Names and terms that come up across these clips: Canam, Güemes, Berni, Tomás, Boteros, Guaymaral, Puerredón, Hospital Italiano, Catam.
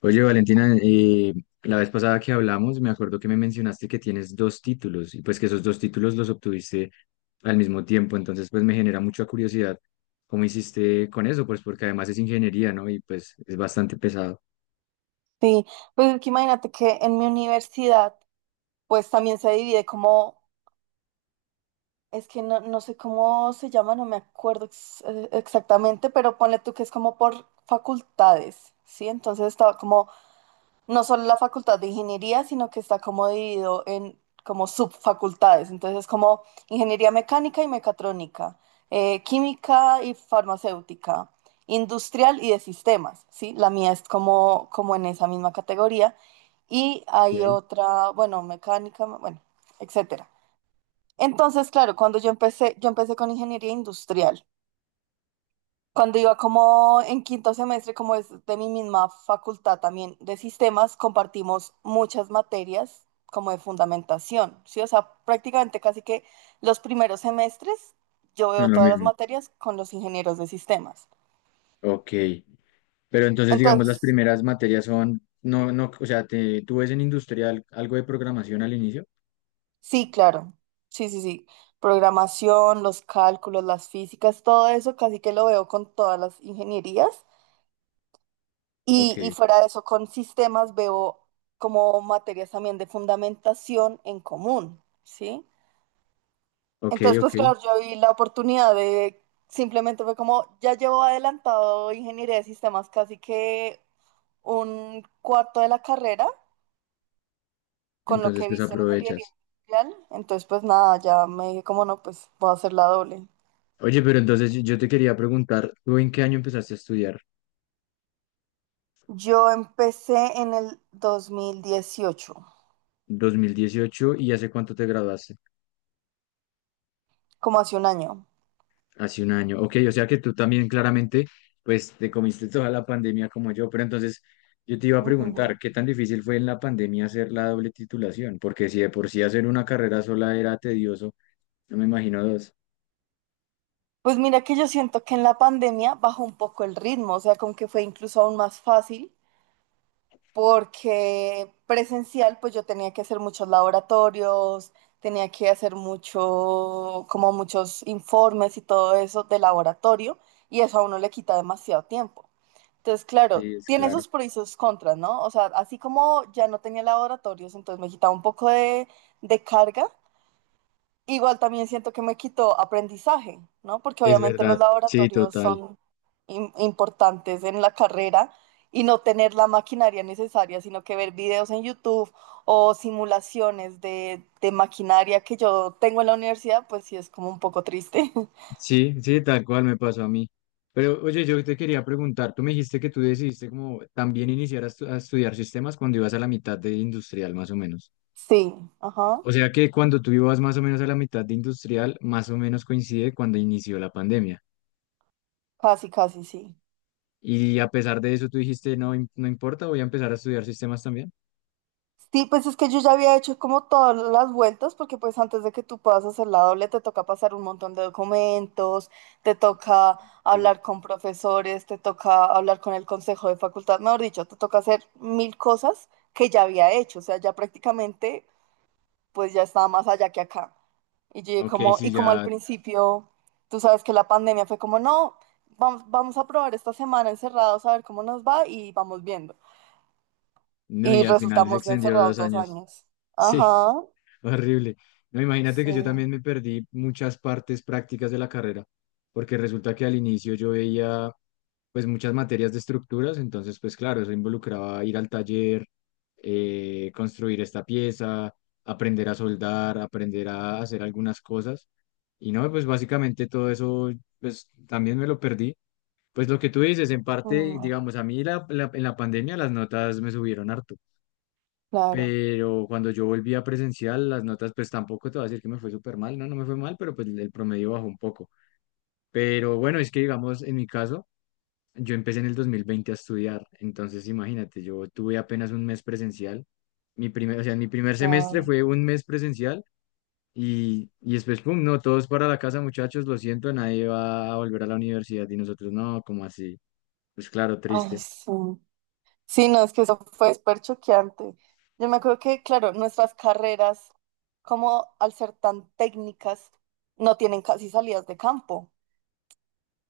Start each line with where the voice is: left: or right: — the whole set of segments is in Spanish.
left: Oye, Valentina, la vez pasada que hablamos, me acuerdo que me mencionaste que tienes dos títulos y pues que esos dos títulos los obtuviste al mismo tiempo, entonces pues me genera mucha curiosidad cómo hiciste con eso, pues porque además es ingeniería, ¿no? Y pues es bastante pesado.
right: Sí, pues es que imagínate que en mi universidad, pues también se divide como, es que no, no sé cómo se llama, no me acuerdo exactamente, pero ponle tú que es como por facultades, ¿sí? Entonces estaba como no solo la facultad de ingeniería, sino que está como dividido en como subfacultades. Entonces como ingeniería mecánica y mecatrónica, química y farmacéutica, industrial y de sistemas, ¿sí? La mía es como, como en esa misma categoría. Y hay
left: Sí.
right: otra, bueno, mecánica, bueno, etcétera. Entonces, claro, cuando yo empecé con ingeniería industrial. Cuando iba como en quinto semestre, como es de mi misma facultad también de sistemas, compartimos muchas materias como de fundamentación, ¿sí? O sea, prácticamente casi que los primeros semestres yo
left: Son
right: veo
left: lo
right: todas las
left: mismo.
right: materias con los ingenieros de sistemas.
left: Ok, pero entonces digamos las
right: Entonces,
left: primeras materias son, no, no, o sea, ¿tú ves en industrial algo de programación al inicio?
right: sí, claro, sí, sí, sí. Programación, los cálculos, las físicas, todo eso casi que lo veo con todas las ingenierías.
left: Ok,
right: Y fuera de eso, con sistemas veo como materias también de fundamentación en común, ¿sí?
left: ok,
right: Entonces,
left: ok,
right: pues claro, yo vi la oportunidad de, simplemente fue como, ya llevo adelantado ingeniería de sistemas casi que un cuarto de la carrera con lo
left: entonces
right: que he
left: pues
right: visto en ingeniería
left: aprovechas.
right: industrial. Entonces, pues nada, ya me dije como no, pues voy a hacer la doble.
left: Oye, pero entonces yo te quería preguntar, ¿tú en qué año empezaste a estudiar?
right: Yo empecé en el 2018
left: 2018 y ¿hace cuánto te graduaste?
right: como hace un año.
left: Hace un año. Ok, o sea que tú también claramente, pues te comiste toda la pandemia como yo, pero entonces yo te iba a preguntar,
right: Ujú.
left: ¿qué tan difícil fue en la pandemia hacer la doble titulación? Porque si de por sí hacer una carrera sola era tedioso, no me imagino dos.
right: Pues mira que yo siento que en la pandemia bajó un poco el ritmo, o sea, como que fue incluso aún más fácil, porque presencial, pues yo tenía que hacer muchos laboratorios, tenía que hacer mucho, como muchos informes y todo eso de laboratorio, y eso a uno le quita demasiado tiempo. Entonces, claro,
left: Sí, es
right: tiene
left: claro.
right: sus pros y sus contras, ¿no? O sea, así como ya no tenía laboratorios, entonces me quitaba un poco de carga. Igual también siento que me quitó aprendizaje, ¿no? Porque
left: Es
right: obviamente
left: verdad,
right: los
left: sí,
right: laboratorios
left: total.
right: son importantes en la carrera y no tener la maquinaria necesaria, sino que ver videos en YouTube o simulaciones de maquinaria que yo tengo en la universidad, pues sí es como un poco triste.
left: Sí, sí, tal cual me pasó a mí. Pero oye, yo te quería preguntar, tú me dijiste que tú decidiste como también iniciar a, a estudiar sistemas cuando ibas a la mitad de industrial, más o menos.
right: Sí, ajá,
left: O sea que cuando tú ibas más o menos a la mitad de industrial, más o menos coincide cuando inició la pandemia.
right: casi, casi, sí.
left: Y a pesar de eso, tú dijiste, no, no importa, voy a empezar a estudiar sistemas también.
right: Sí, pues es que yo ya había hecho como todas las vueltas, porque pues antes de que tú puedas hacer la doble te toca pasar un montón de documentos, te toca
left: Ok,
right: hablar con profesores, te toca hablar con el consejo de facultad, mejor dicho, te toca hacer mil cosas que ya había hecho, o sea, ya prácticamente pues ya estaba más allá que acá. Y yo
left: ok,
right: como,
left: sí,
right: y como al
left: ya,
right: principio, tú sabes que la pandemia fue como, no, vamos a probar esta semana encerrados a ver cómo nos va y vamos viendo.
left: no,
right: Y
left: y al final se
right: resultamos
left: extendió
right: encerrados
left: dos
right: dos
left: años.
right: años.
left: Sí,
right: Ajá.
left: horrible. No, imagínate que
right: Sí,
left: yo también me perdí muchas partes prácticas de la carrera, porque resulta que al inicio yo veía pues muchas materias de estructuras, entonces pues claro, eso involucraba ir al taller, construir esta pieza, aprender a soldar, aprender a hacer algunas cosas. Y no, pues básicamente todo eso, pues también me lo perdí. Pues lo que tú dices, en parte,
right: mm,
left: digamos, a mí en la pandemia las notas me subieron harto,
right: claro,
left: pero cuando yo volví a presencial, las notas, pues tampoco te voy a decir que me fue súper mal, no, no me fue mal, pero pues el promedio bajó un poco. Pero bueno, es que digamos, en mi caso, yo empecé en el 2020 a estudiar, entonces imagínate, yo tuve apenas un mes presencial. O sea, mi primer semestre
right: claro.
left: fue un mes presencial y después, pum, no, todos para la casa, muchachos, lo siento, nadie va a volver a la universidad y nosotros no, como así? Pues claro,
right: Ay,
left: triste.
right: sí. Sí, no, es que eso fue súper choqueante. Yo me acuerdo que, claro, nuestras carreras, como al ser tan técnicas, no tienen casi salidas de campo,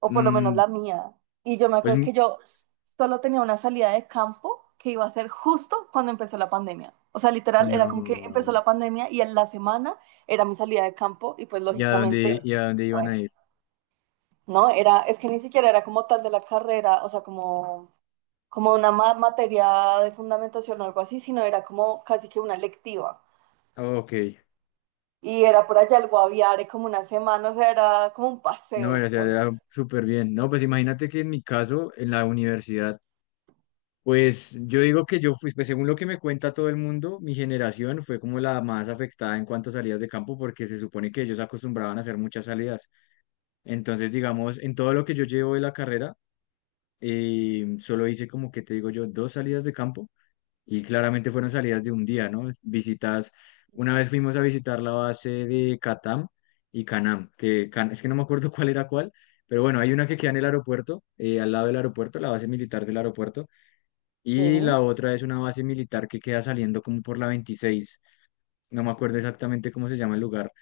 right: o por lo menos
left: Mm,
right: la mía. Y yo me
left: pues
right: acuerdo que solo tenía una salida de campo que iba a ser justo cuando empezó la pandemia. O sea, literal, era como que empezó
left: no,
right: la pandemia y en la semana era mi salida de campo y pues lógicamente...
left: y a dónde iban a ir?
right: No, era, es que ni siquiera era como tal de la carrera, o sea, como, como una materia de fundamentación o algo así, sino era como casi que una electiva.
left: Ok,
right: Y era por allá el Guaviare como una semana, o sea, era como un
left: no, o
right: paseo
left: sea, era
right: por...
left: súper bien. No, pues imagínate que en mi caso, en la universidad, pues yo digo que yo fui, pues según lo que me cuenta todo el mundo, mi generación fue como la más afectada en cuanto a salidas de campo porque se supone que ellos acostumbraban a hacer muchas salidas. Entonces, digamos, en todo lo que yo llevo de la carrera, solo hice como que te digo yo, dos salidas de campo y claramente fueron salidas de un día, ¿no? Visitas, una vez fuimos a visitar la base de Catam y Canam, que es que no me acuerdo cuál era cuál, pero bueno, hay una que queda en el aeropuerto, al lado del aeropuerto, la base militar del aeropuerto. Y
right: Sí.
left: la otra es una base militar que queda saliendo como por la 26. No me acuerdo exactamente cómo se llama el lugar,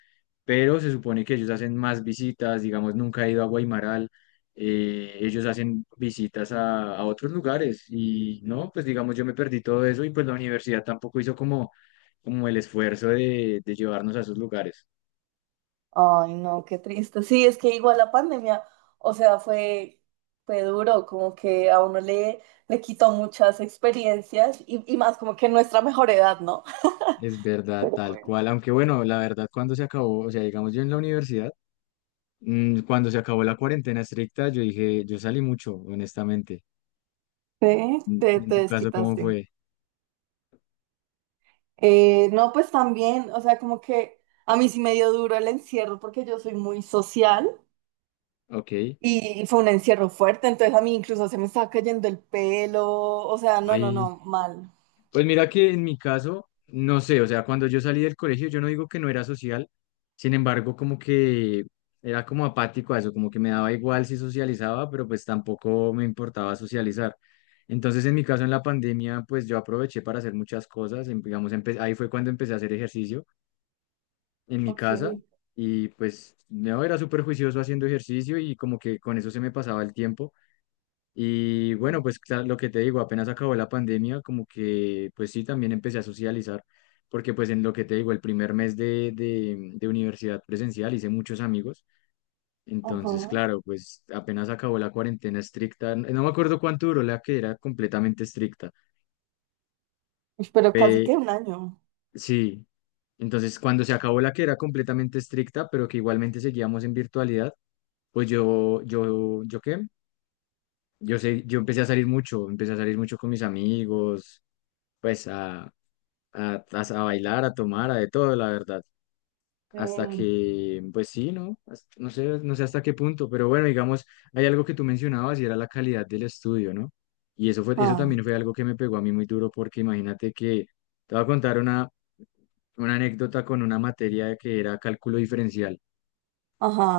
left: pero se supone que ellos hacen más visitas, digamos, nunca he ido a Guaymaral, ellos hacen visitas a otros lugares y no, pues digamos, yo me perdí todo eso y pues la universidad tampoco hizo como, como el esfuerzo de llevarnos a esos lugares.
right: Ay, no, qué triste. Sí, es que igual la pandemia, o sea, fue, fue duro, como que a uno le, le quitó muchas experiencias y más como que nuestra mejor edad, ¿no?
left: Es verdad,
right: Pero
left: tal
right: bueno.
left: cual. Aunque bueno, la verdad, cuando se acabó, o sea, digamos yo en la universidad, cuando se acabó la cuarentena estricta, yo dije, yo salí mucho, honestamente.
right: Sí,
left: En
right: te,
left: en
right: te
left: tu caso, ¿cómo
right: desquitaste.
left: fue?
right: No, pues también, o sea, como que a mí sí me dio duro el encierro porque yo soy muy social
left: Ok.
right: y fue un encierro fuerte, entonces a mí incluso se me estaba cayendo el pelo, o sea, no, no,
left: Ahí.
right: no, mal.
left: Pues mira que en mi caso, no sé, o sea, cuando yo salí del colegio, yo no digo que no era social, sin embargo, como que era como apático a eso, como que me daba igual si socializaba, pero pues tampoco me importaba socializar. Entonces, en mi caso, en la pandemia, pues yo aproveché para hacer muchas cosas, digamos, ahí fue cuando empecé a hacer ejercicio en mi
right: Ok.
left: casa y pues no era súper juicioso haciendo ejercicio y como que con eso se me pasaba el tiempo. Y bueno, pues lo que te digo, apenas acabó la pandemia, como que pues sí, también empecé a socializar, porque pues en lo que te digo, el primer mes de universidad presencial hice muchos amigos, entonces
right: Ajá.
left: claro, pues apenas acabó la cuarentena estricta, no me acuerdo cuánto duró la que era completamente estricta,
right: Uy, pero casi
left: pe-
right: que un año.
left: sí, entonces cuando se acabó la que era completamente estricta, pero que igualmente seguíamos en virtualidad, pues ¿yo qué? Yo sé, yo empecé a salir mucho, empecé a salir mucho con mis amigos pues a bailar, a tomar, a de todo, la verdad.
right: Sí.
left: Hasta que, pues sí, ¿no? No sé, no sé hasta qué punto, pero bueno, digamos, hay algo que tú mencionabas y era la calidad del estudio, ¿no? Y eso fue, eso
right: Ah,
left: también fue algo que me pegó a mí muy duro porque imagínate que te voy a contar una anécdota con una materia que era cálculo diferencial,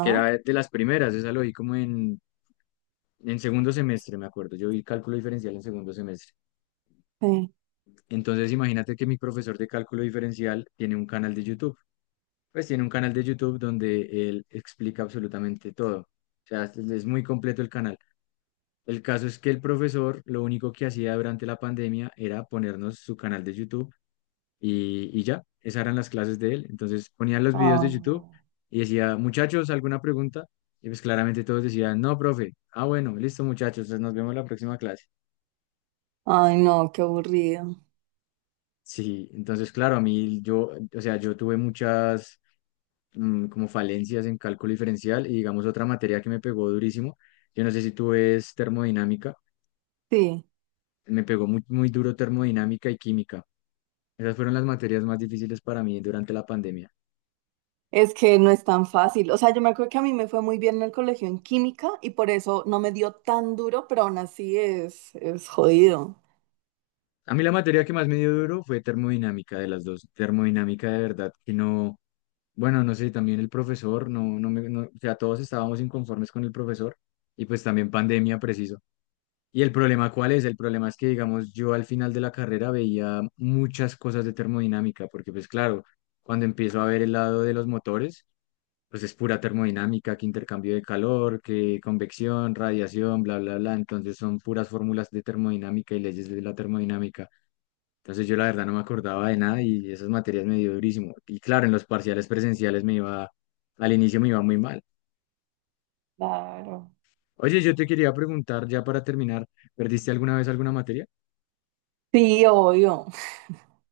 left: que era de las primeras, esa lo vi como en, segundo semestre, me acuerdo. Yo vi cálculo diferencial en segundo semestre.
right: Sí.
left: Entonces, imagínate que mi profesor de cálculo diferencial tiene un canal de YouTube. Pues tiene un canal de YouTube donde él explica absolutamente todo. O sea, es muy completo el canal. El caso es que el profesor lo único que hacía durante la pandemia era ponernos su canal de YouTube y ya, esas eran las clases de él. Entonces ponían los videos de
right: Ay,
left: YouTube
right: no.
left: y decía, muchachos, ¿alguna pregunta? Y pues claramente todos decían, no, profe. Ah, bueno, listo, muchachos, entonces nos vemos en la próxima clase.
right: Ay, no, qué aburrido.
left: Sí, entonces claro, a mí yo, o sea, yo tuve muchas como falencias en cálculo diferencial y digamos otra materia que me pegó durísimo. Yo no sé si tú ves termodinámica,
right: Sí.
left: me pegó muy, muy duro termodinámica y química. Esas fueron las materias más difíciles para mí durante la pandemia.
right: Es que no es tan fácil. O sea, yo me acuerdo que a mí me fue muy bien en el colegio en química y por eso no me dio tan duro, pero aún así es jodido.
left: A mí la materia que más me dio duro fue termodinámica de las dos. Termodinámica de verdad que no, bueno, no sé, también el profesor, no, no me, no, o sea, todos estábamos inconformes con el profesor y pues también pandemia preciso. Y el problema, ¿cuál es? El problema es que, digamos, yo al final de la carrera veía muchas cosas de termodinámica, porque pues claro, cuando empiezo a ver el lado de los motores, pues es pura termodinámica, que intercambio de calor, que convección, radiación, bla, bla, bla. Entonces son puras fórmulas de termodinámica y leyes de la termodinámica. Entonces yo la verdad no me acordaba de nada y esas materias me dio durísimo. Y claro, en los parciales presenciales me iba, al inicio me iba muy mal.
right: Claro.
left: Oye, yo te quería preguntar ya para terminar, ¿perdiste alguna vez alguna materia?
right: Sí, obvio.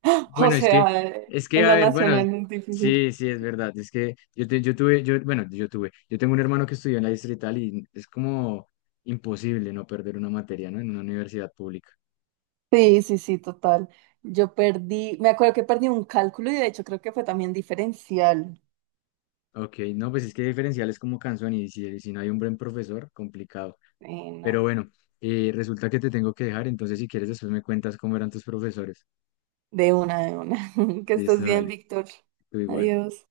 right: O
left: Bueno,
right: sea,
left: es que,
right: en
left: a
right: la
left: ver, bueno,
right: nacional es difícil.
left: sí, sí, es verdad. Es que yo, bueno, yo tengo un hermano que estudió en la distrital y es como imposible no perder una materia, ¿no? En una universidad pública.
right: Sí, sí, sí, total. Yo perdí, me acuerdo que perdí un cálculo y de hecho creo que fue también diferencial.
left: Ok, no, pues es que diferencial es como canción y si no hay un buen profesor, complicado.
right: Sí,
left: Pero
right: no.
left: bueno, resulta que te tengo que dejar, entonces si quieres después me cuentas cómo eran tus profesores.
right: De una, de una. Que estés
left: Listo,
right: bien,
left: dale,
right: Víctor.
left: tú igual.
right: Adiós.